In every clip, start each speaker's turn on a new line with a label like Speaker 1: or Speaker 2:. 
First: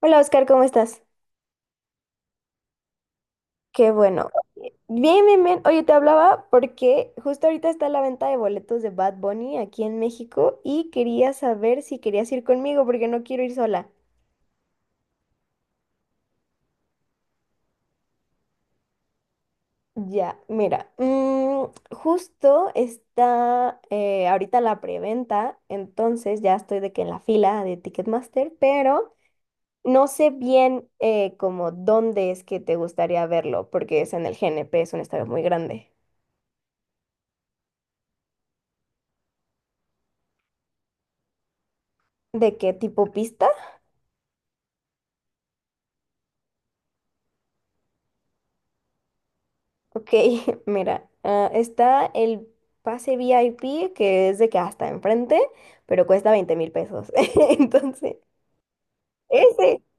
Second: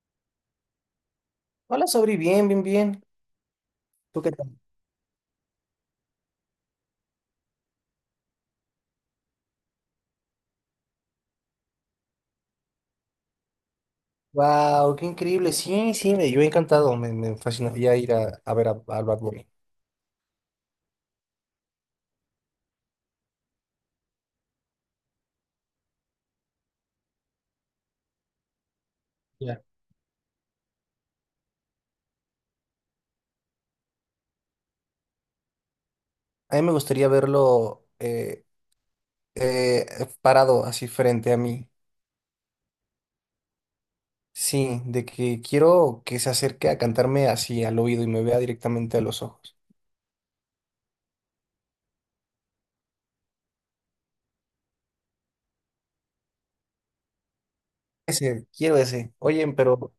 Speaker 1: Hola Oscar, ¿cómo estás?
Speaker 2: Hola, Sobri, bien, bien, bien.
Speaker 1: Qué
Speaker 2: ¿Tú
Speaker 1: bueno.
Speaker 2: qué tal?
Speaker 1: Bien, bien, bien. Oye, te hablaba porque justo ahorita está la venta de boletos de Bad Bunny aquí en México y quería saber si querías ir conmigo porque no quiero ir sola.
Speaker 2: Wow, qué increíble. Sí, sí, yo he encantado. Me fascinaría ir a ver al Bad Bunny.
Speaker 1: Ya, mira, justo está ahorita la preventa, entonces ya estoy de que en la fila de Ticketmaster, pero
Speaker 2: Ya.
Speaker 1: no sé bien como dónde es que te gustaría verlo porque es en el GNP, es un estadio muy grande.
Speaker 2: A mí me gustaría verlo eh, parado así frente a mí.
Speaker 1: ¿De qué tipo pista?
Speaker 2: Sí, de que quiero que se acerque a cantarme así al oído y me vea directamente a los ojos.
Speaker 1: Ok, mira, está el pase VIP, que es de que hasta enfrente, pero cuesta $20,000. Entonces,
Speaker 2: Ese, quiero ese. Oye,
Speaker 1: ese,
Speaker 2: pero,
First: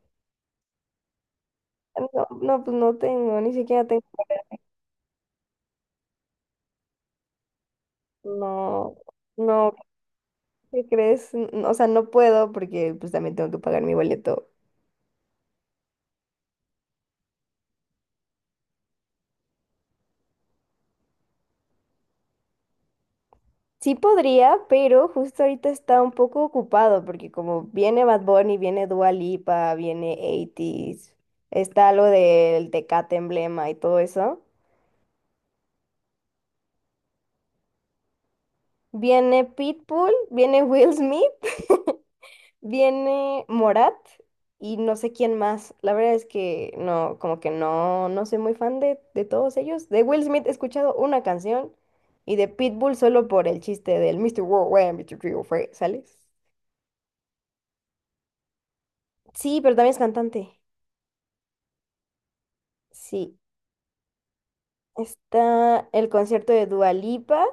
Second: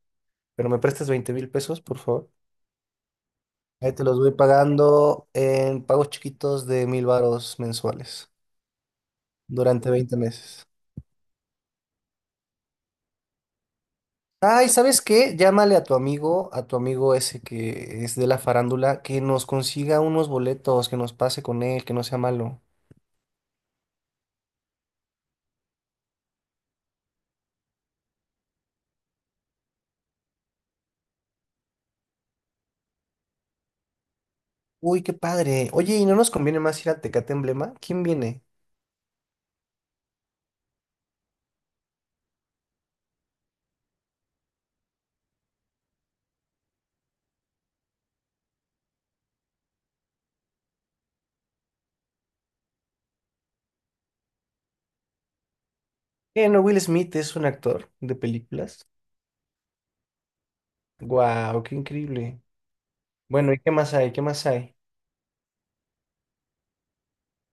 Speaker 2: me prestas 20,000 pesos, por
Speaker 1: no,
Speaker 2: favor.
Speaker 1: no, pues no tengo, ni siquiera
Speaker 2: Ahí
Speaker 1: tengo,
Speaker 2: te los voy pagando en pagos chiquitos de 1,000 varos mensuales
Speaker 1: no, no,
Speaker 2: durante 20 meses.
Speaker 1: ¿qué crees? O sea, no puedo porque pues también tengo que pagar mi boleto.
Speaker 2: Ay, ¿sabes qué? Llámale a tu amigo ese que es de la farándula, que nos consiga unos boletos, que nos pase con él, que no sea malo.
Speaker 1: Sí podría, pero justo ahorita está un poco ocupado porque como viene Bad Bunny, viene Dua Lipa, viene 80 está lo del Tecate Emblema y todo eso.
Speaker 2: Uy, qué padre. Oye, ¿y no nos conviene más ir a Tecate Emblema? ¿Quién viene?
Speaker 1: Viene Pitbull, viene Will Smith, viene Morat y no sé quién más. La verdad es que no, como que no, no soy muy fan de todos ellos. De Will Smith he escuchado una canción y de Pitbull solo por el chiste del Mister Worldwide, Mr. Worldwide, ¿sales?
Speaker 2: No, Will Smith es un actor de películas.
Speaker 1: Sí, pero también es cantante.
Speaker 2: Guau, qué increíble.
Speaker 1: Sí.
Speaker 2: Bueno, ¿y qué más hay? ¿Qué más hay?
Speaker 1: Está el concierto de Dua Lipa,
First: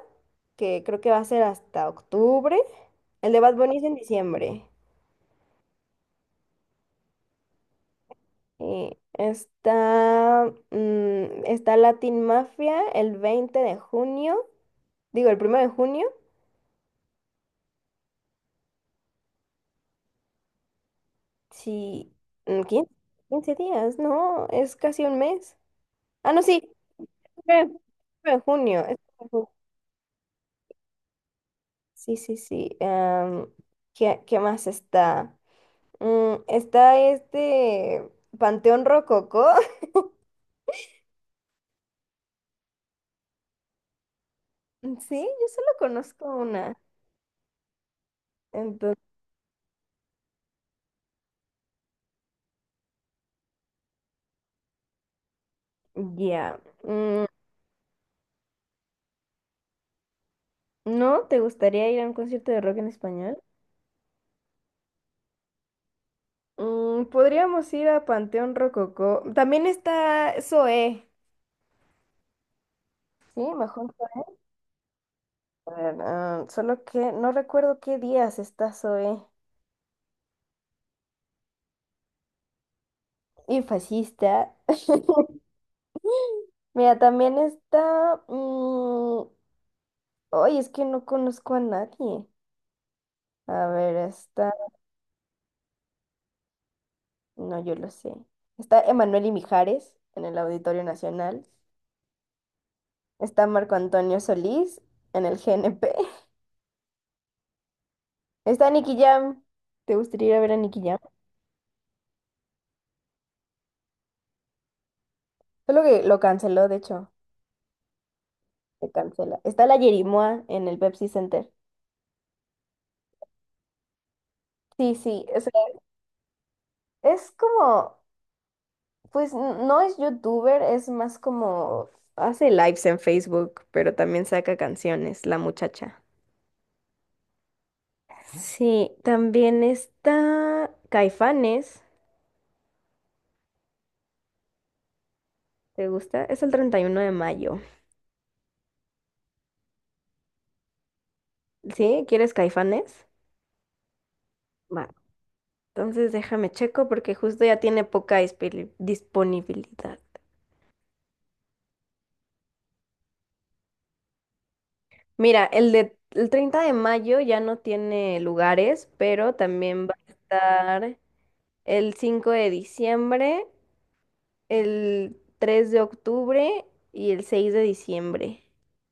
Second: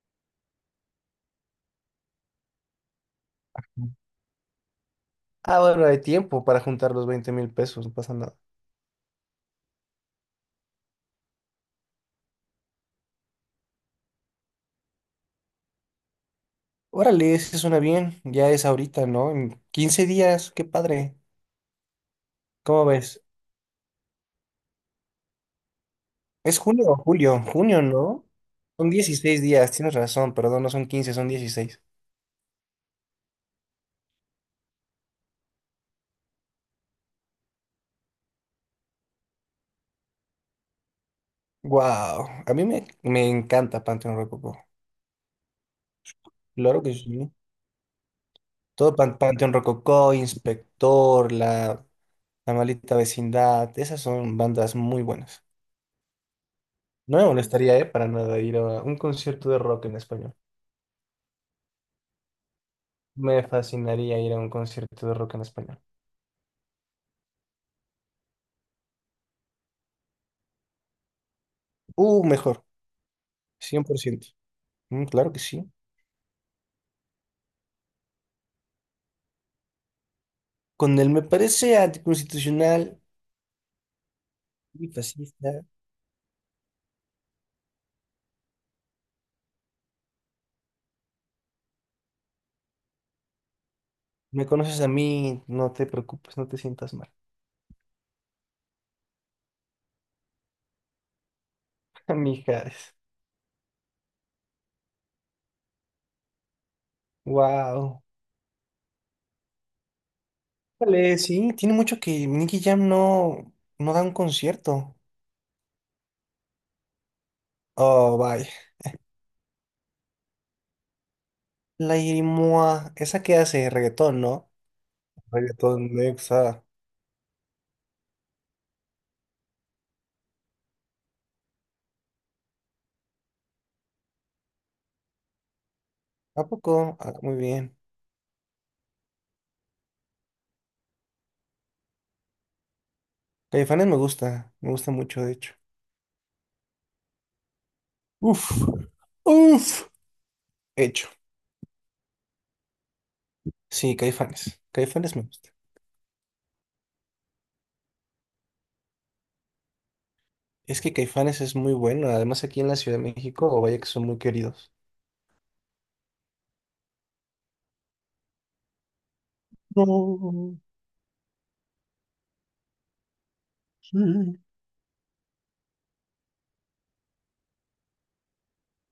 Speaker 1: que creo que va a ser hasta octubre. El de Bad Bunny es en diciembre.
Speaker 2: Ah, bueno, hay tiempo para juntar los 20,000 pesos, no pasa nada.
Speaker 1: Y está, está Latin Mafia el 20 de junio, digo el 1.º de junio,
Speaker 2: Órale, eso suena bien. Ya es ahorita, ¿no? En 15 días, qué padre.
Speaker 1: sí, mm,
Speaker 2: ¿Cómo
Speaker 1: 15
Speaker 2: ves?
Speaker 1: 15 días, no, es casi un mes. Ah, no,
Speaker 2: ¿Es
Speaker 1: sí,
Speaker 2: junio o julio,
Speaker 1: 9
Speaker 2: junio, ¿no?
Speaker 1: de junio.
Speaker 2: Son
Speaker 1: Es 9 de
Speaker 2: 16
Speaker 1: junio.
Speaker 2: días, tienes razón, perdón, no son 15, son dieciséis.
Speaker 1: Sí, sí, sí. ¿Qué, qué más está? Está este Panteón Rococó.
Speaker 2: Wow, a mí me encanta Panteón Rococó.
Speaker 1: Sí, yo solo conozco una.
Speaker 2: Claro que sí. Todo
Speaker 1: Entonces,
Speaker 2: Panteón Rococó, Inspector, la Maldita Vecindad, esas son bandas muy buenas.
Speaker 1: ya.
Speaker 2: No me molestaría, para nada ir a un concierto de rock en español.
Speaker 1: ¿No te gustaría ir a un concierto de rock en español?
Speaker 2: Me fascinaría ir a un concierto de rock en español.
Speaker 1: Mm, podríamos ir a Panteón Rococó. También está Zoé.
Speaker 2: Mejor,
Speaker 1: Sí, mejor.
Speaker 2: 100%. Claro que sí.
Speaker 1: para- ah, solo que no recuerdo qué días está Zoé.
Speaker 2: Con él me parece anticonstitucional
Speaker 1: Y fascista.
Speaker 2: y fascista.
Speaker 1: Mira, también está... Ay, es que no conozco a nadie. A ver,
Speaker 2: Me
Speaker 1: está...
Speaker 2: conoces a mí, no te preocupes, no te sientas mal.
Speaker 1: No, yo lo sé. Está Emanuel y Mijares en el Auditorio Nacional.
Speaker 2: Amigas,
Speaker 1: Está Marco Antonio Solís en el GNP.
Speaker 2: wow.
Speaker 1: Está Nicky Jam. ¿Te gustaría ir a ver a Nicky Jam?
Speaker 2: Vale, sí, tiene mucho que Nicky Jam no da un concierto.
Speaker 1: Solo que lo canceló, de hecho,
Speaker 2: Oh, vaya.
Speaker 1: se cancela. Está la Yerimoa en el Pepsi Center.
Speaker 2: La Irimoa, esa que hace reggaetón, ¿no?
Speaker 1: Sí, sí, o sea,
Speaker 2: Reggaetón Nexa.
Speaker 1: es como, pues no es youtuber, es más como hace lives en Facebook, pero también saca canciones, la muchacha.
Speaker 2: ¿A poco? Ah, muy bien.
Speaker 1: Sí, también está Caifanes.
Speaker 2: Caifanes me gusta mucho, de hecho.
Speaker 1: ¿Te gusta? Es el 31 de mayo.
Speaker 2: Uf, uf. Hecho.
Speaker 1: ¿Sí? ¿Quieres Caifanes?
Speaker 2: Sí, Caifanes.
Speaker 1: Va.
Speaker 2: Caifanes me gusta.
Speaker 1: Entonces déjame checo porque justo ya tiene disponibilidad.
Speaker 2: Es que Caifanes es muy bueno, además aquí en la Ciudad de México, o vaya que son muy queridos.
Speaker 1: Mira, el de el 30 de mayo ya no tiene lugares, pero también va a
Speaker 2: No,
Speaker 1: estar el 5 de diciembre,
Speaker 2: sí.
Speaker 1: el 3 de octubre y el 6 de diciembre.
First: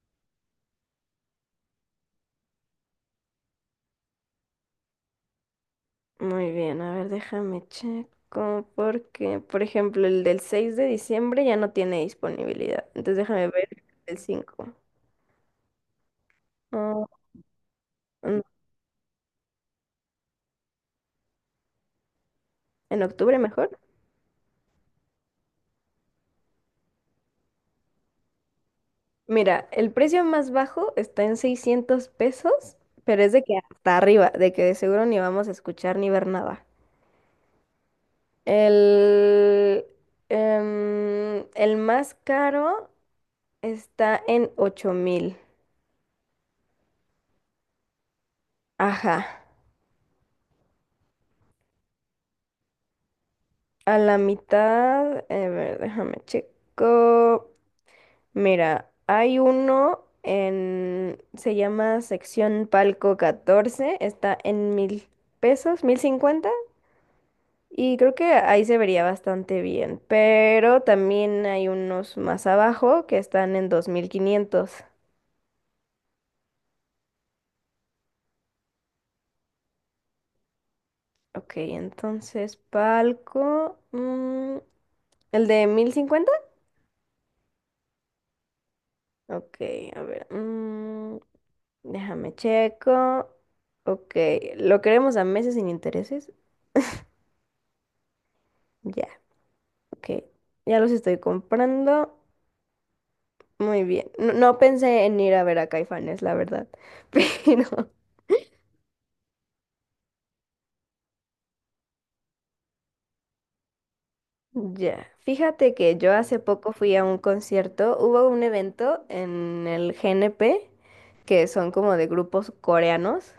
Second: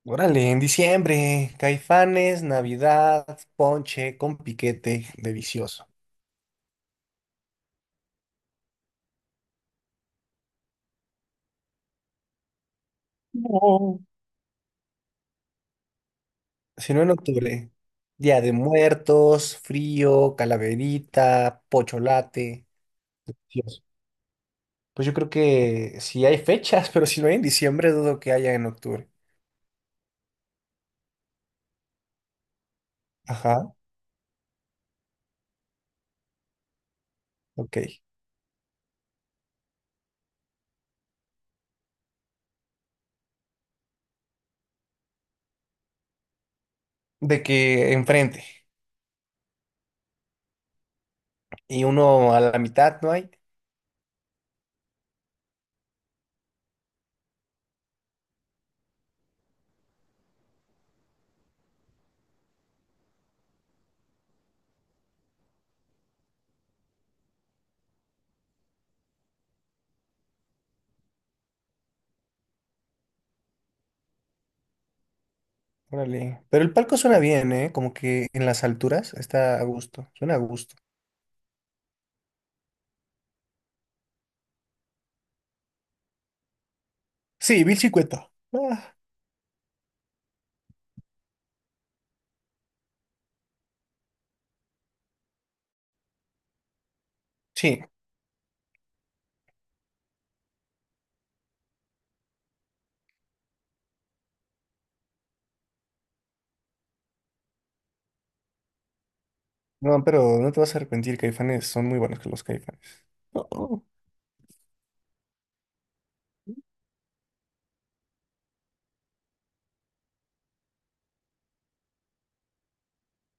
Speaker 2: Órale, en diciembre, Caifanes, Navidad, ponche con piquete delicioso.
Speaker 1: Muy bien, a ver, déjame checo porque, por ejemplo, el del 6 de diciembre ya no tiene disponibilidad. Entonces déjame ver
Speaker 2: No.
Speaker 1: el 5.
Speaker 2: Si no
Speaker 1: Ah,
Speaker 2: en octubre,
Speaker 1: mm,
Speaker 2: Día de Muertos, frío, calaverita, pocholate.
Speaker 1: en octubre mejor.
Speaker 2: Dios. Pues yo creo que si hay fechas, pero si no hay en diciembre, dudo que haya en octubre.
Speaker 1: Mira, el precio más bajo está en 600 pesos, pero es de que
Speaker 2: Ajá,
Speaker 1: hasta arriba, de que de seguro ni vamos a escuchar ni ver nada.
Speaker 2: ok.
Speaker 1: El, el más caro está en 8000.
Speaker 2: De que enfrente.
Speaker 1: Ajá.
Speaker 2: Y uno a la mitad no hay.
Speaker 1: A la mitad, a ver, déjame checo. Mira, hay uno en, se llama sección Palco 14. Está en 1000 pesos, 1050. Y creo que ahí se vería bastante bien, pero también hay unos más abajo que están en 2500.
Speaker 2: Órale. Pero el palco suena bien, ¿eh? Como que en las alturas está a gusto. Suena a gusto.
Speaker 1: Ok, entonces palco. ¿El de 1050?
Speaker 2: Sí, 1,050. Ah.
Speaker 1: Ok, a ver. Déjame checo. Ok, ¿lo queremos a meses sin intereses?
Speaker 2: Sí,
Speaker 1: Ya, ok. Ya los estoy comprando. Muy bien. No, no pensé en ir a ver a Caifanes, la verdad. Pero
Speaker 2: no, pero no te vas a arrepentir, Caifanes, son muy buenos que los Caifanes. Oh, oh.
Speaker 1: ya, fíjate que yo hace poco fui a un concierto, hubo un evento en el GNP, que son como de grupos coreanos,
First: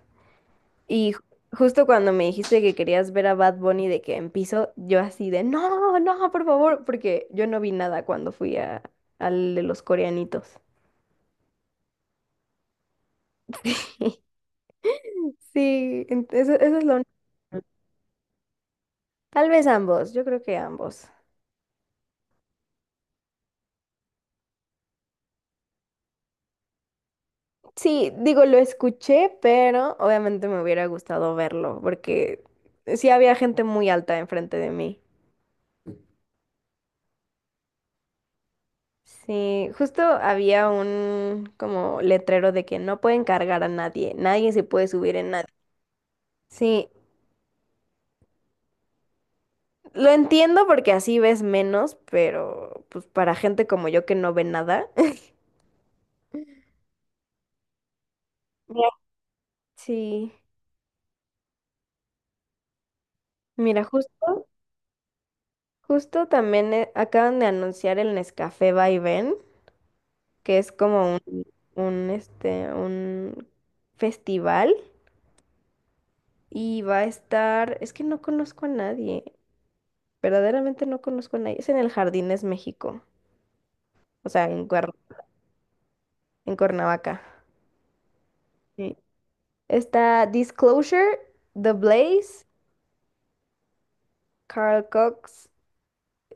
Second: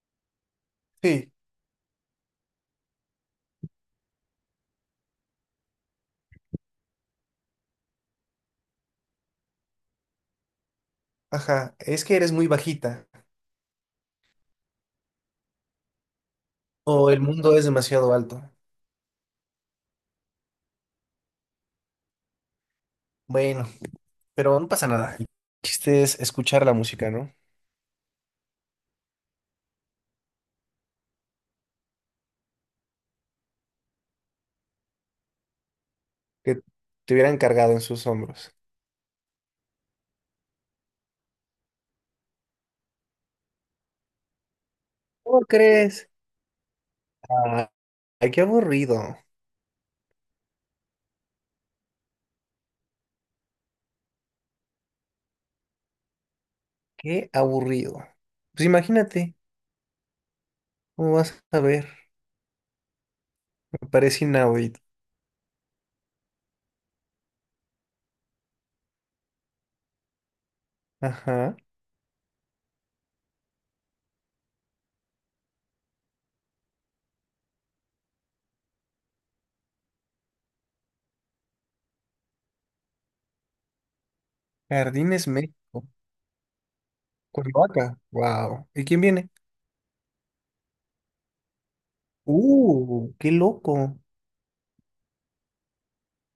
Speaker 1: y
Speaker 2: Sí,
Speaker 1: justo cuando me dijiste que querías ver a Bad Bunny de que en piso, yo así de, no, no, por favor, porque yo no vi nada cuando fui al de los coreanitos.
Speaker 2: ajá, es que eres muy bajita
Speaker 1: Sí, eso, eso es lo único.
Speaker 2: o el mundo es demasiado alto.
Speaker 1: Tal vez ambos, yo creo que ambos.
Speaker 2: Bueno, pero no pasa nada. El chiste es escuchar la música, ¿no?
Speaker 1: Sí, digo, lo escuché, pero obviamente me hubiera gustado verlo, porque sí había gente muy alta enfrente de mí.
Speaker 2: Que te hubieran cargado en sus hombros.
Speaker 1: Sí, justo había un como letrero de que no pueden cargar a nadie, nadie se puede subir en
Speaker 2: ¿Cómo
Speaker 1: nadie.
Speaker 2: crees?
Speaker 1: Sí,
Speaker 2: Ah, qué aburrido,
Speaker 1: lo entiendo porque así ves menos, pero pues para gente como yo que no ve nada.
Speaker 2: qué aburrido. Pues
Speaker 1: Mira,
Speaker 2: imagínate,
Speaker 1: sí,
Speaker 2: ¿cómo vas a ver?
Speaker 1: mira,
Speaker 2: Me parece
Speaker 1: justo,
Speaker 2: inaudito.
Speaker 1: justo también acaban de anunciar el Nescafé Vaivén, que es como
Speaker 2: Ajá.
Speaker 1: un festival y va a estar, es que no conozco a nadie, verdaderamente no conozco a nadie, es en el Jardines México, o sea,
Speaker 2: Jardines México,
Speaker 1: en Cuernavaca.
Speaker 2: Cuernavaca, wow. ¿Y
Speaker 1: Sí.
Speaker 2: quién viene?
Speaker 1: Está Disclosure, The Blaze,
Speaker 2: Qué loco.
Speaker 1: Carl Cox,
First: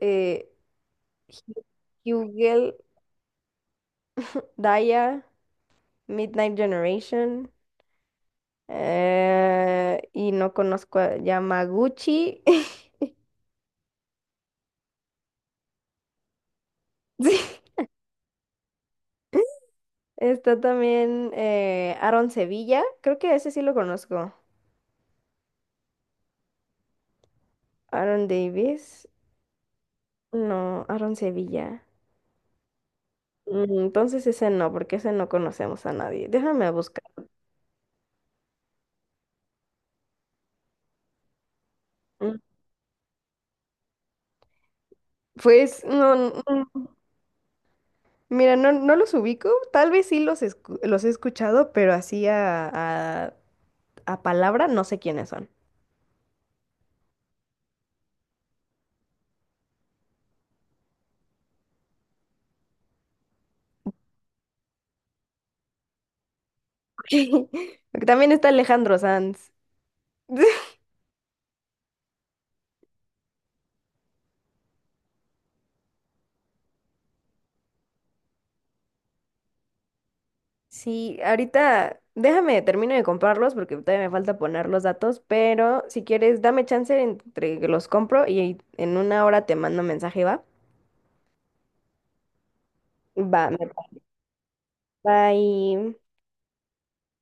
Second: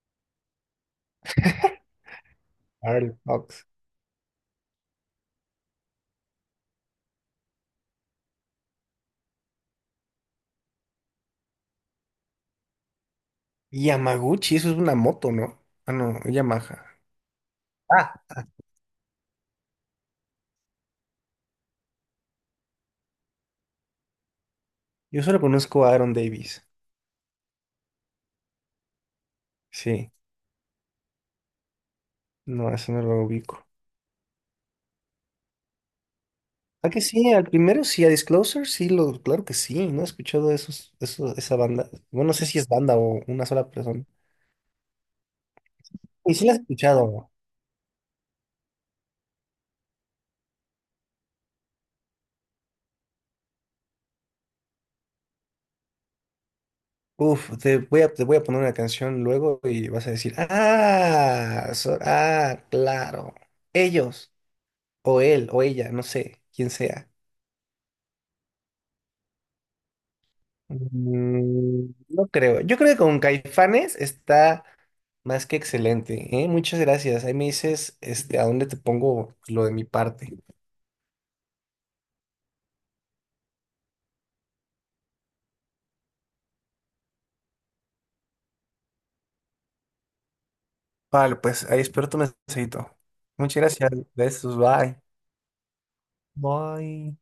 Speaker 1: eh, Hu- Hugel,
Speaker 2: Carl Cox.
Speaker 1: Daya, Midnight Generation. Y no conozco a Yamaguchi.
Speaker 2: Yamaguchi, ¿eso es una moto, ¿no? Ah, no, Yamaha.
Speaker 1: Sí.
Speaker 2: Ah,
Speaker 1: Está también Aaron Sevilla. Creo que ese sí lo conozco.
Speaker 2: yo solo conozco a Aaron Davis.
Speaker 1: Aaron Davis.
Speaker 2: Sí,
Speaker 1: No, Aaron Sevilla.
Speaker 2: no, eso no lo ubico.
Speaker 1: Entonces ese no, porque ese no conocemos a nadie. Déjame
Speaker 2: Ah, que
Speaker 1: buscar.
Speaker 2: sí, al primero sí, a Disclosure, sí, claro que sí, no he escuchado esos, eso, esa banda. Bueno, no
Speaker 1: Mm,
Speaker 2: sé si es banda o una sola persona.
Speaker 1: Pues no, n-
Speaker 2: Y sí la has
Speaker 1: mm,
Speaker 2: escuchado.
Speaker 1: mira, no, no los ubico. Tal vez sí los, los he escuchado, pero así a palabra no sé quiénes son.
Speaker 2: Uf, te voy a poner una canción luego y vas a decir, ah, ah, claro, ellos, o él, o ella, no sé, quién sea.
Speaker 1: Porque también está Alejandro Sanz.
Speaker 2: No creo. Yo creo que con Caifanes está más que excelente, ¿eh? Muchas gracias. Ahí me dices, este, a dónde te pongo lo de mi parte.
Speaker 1: Sí, ahorita déjame, termino de comprarlos porque todavía me falta poner los datos, pero si quieres, dame chance entre que los compro y en 1 hora te mando mensaje, ¿va?
Speaker 2: Vale, pues ahí espero tu mensajito.
Speaker 1: Va,
Speaker 2: Muchas
Speaker 1: me
Speaker 2: gracias. Besos, bye.
Speaker 1: bye.
Speaker 2: Bye.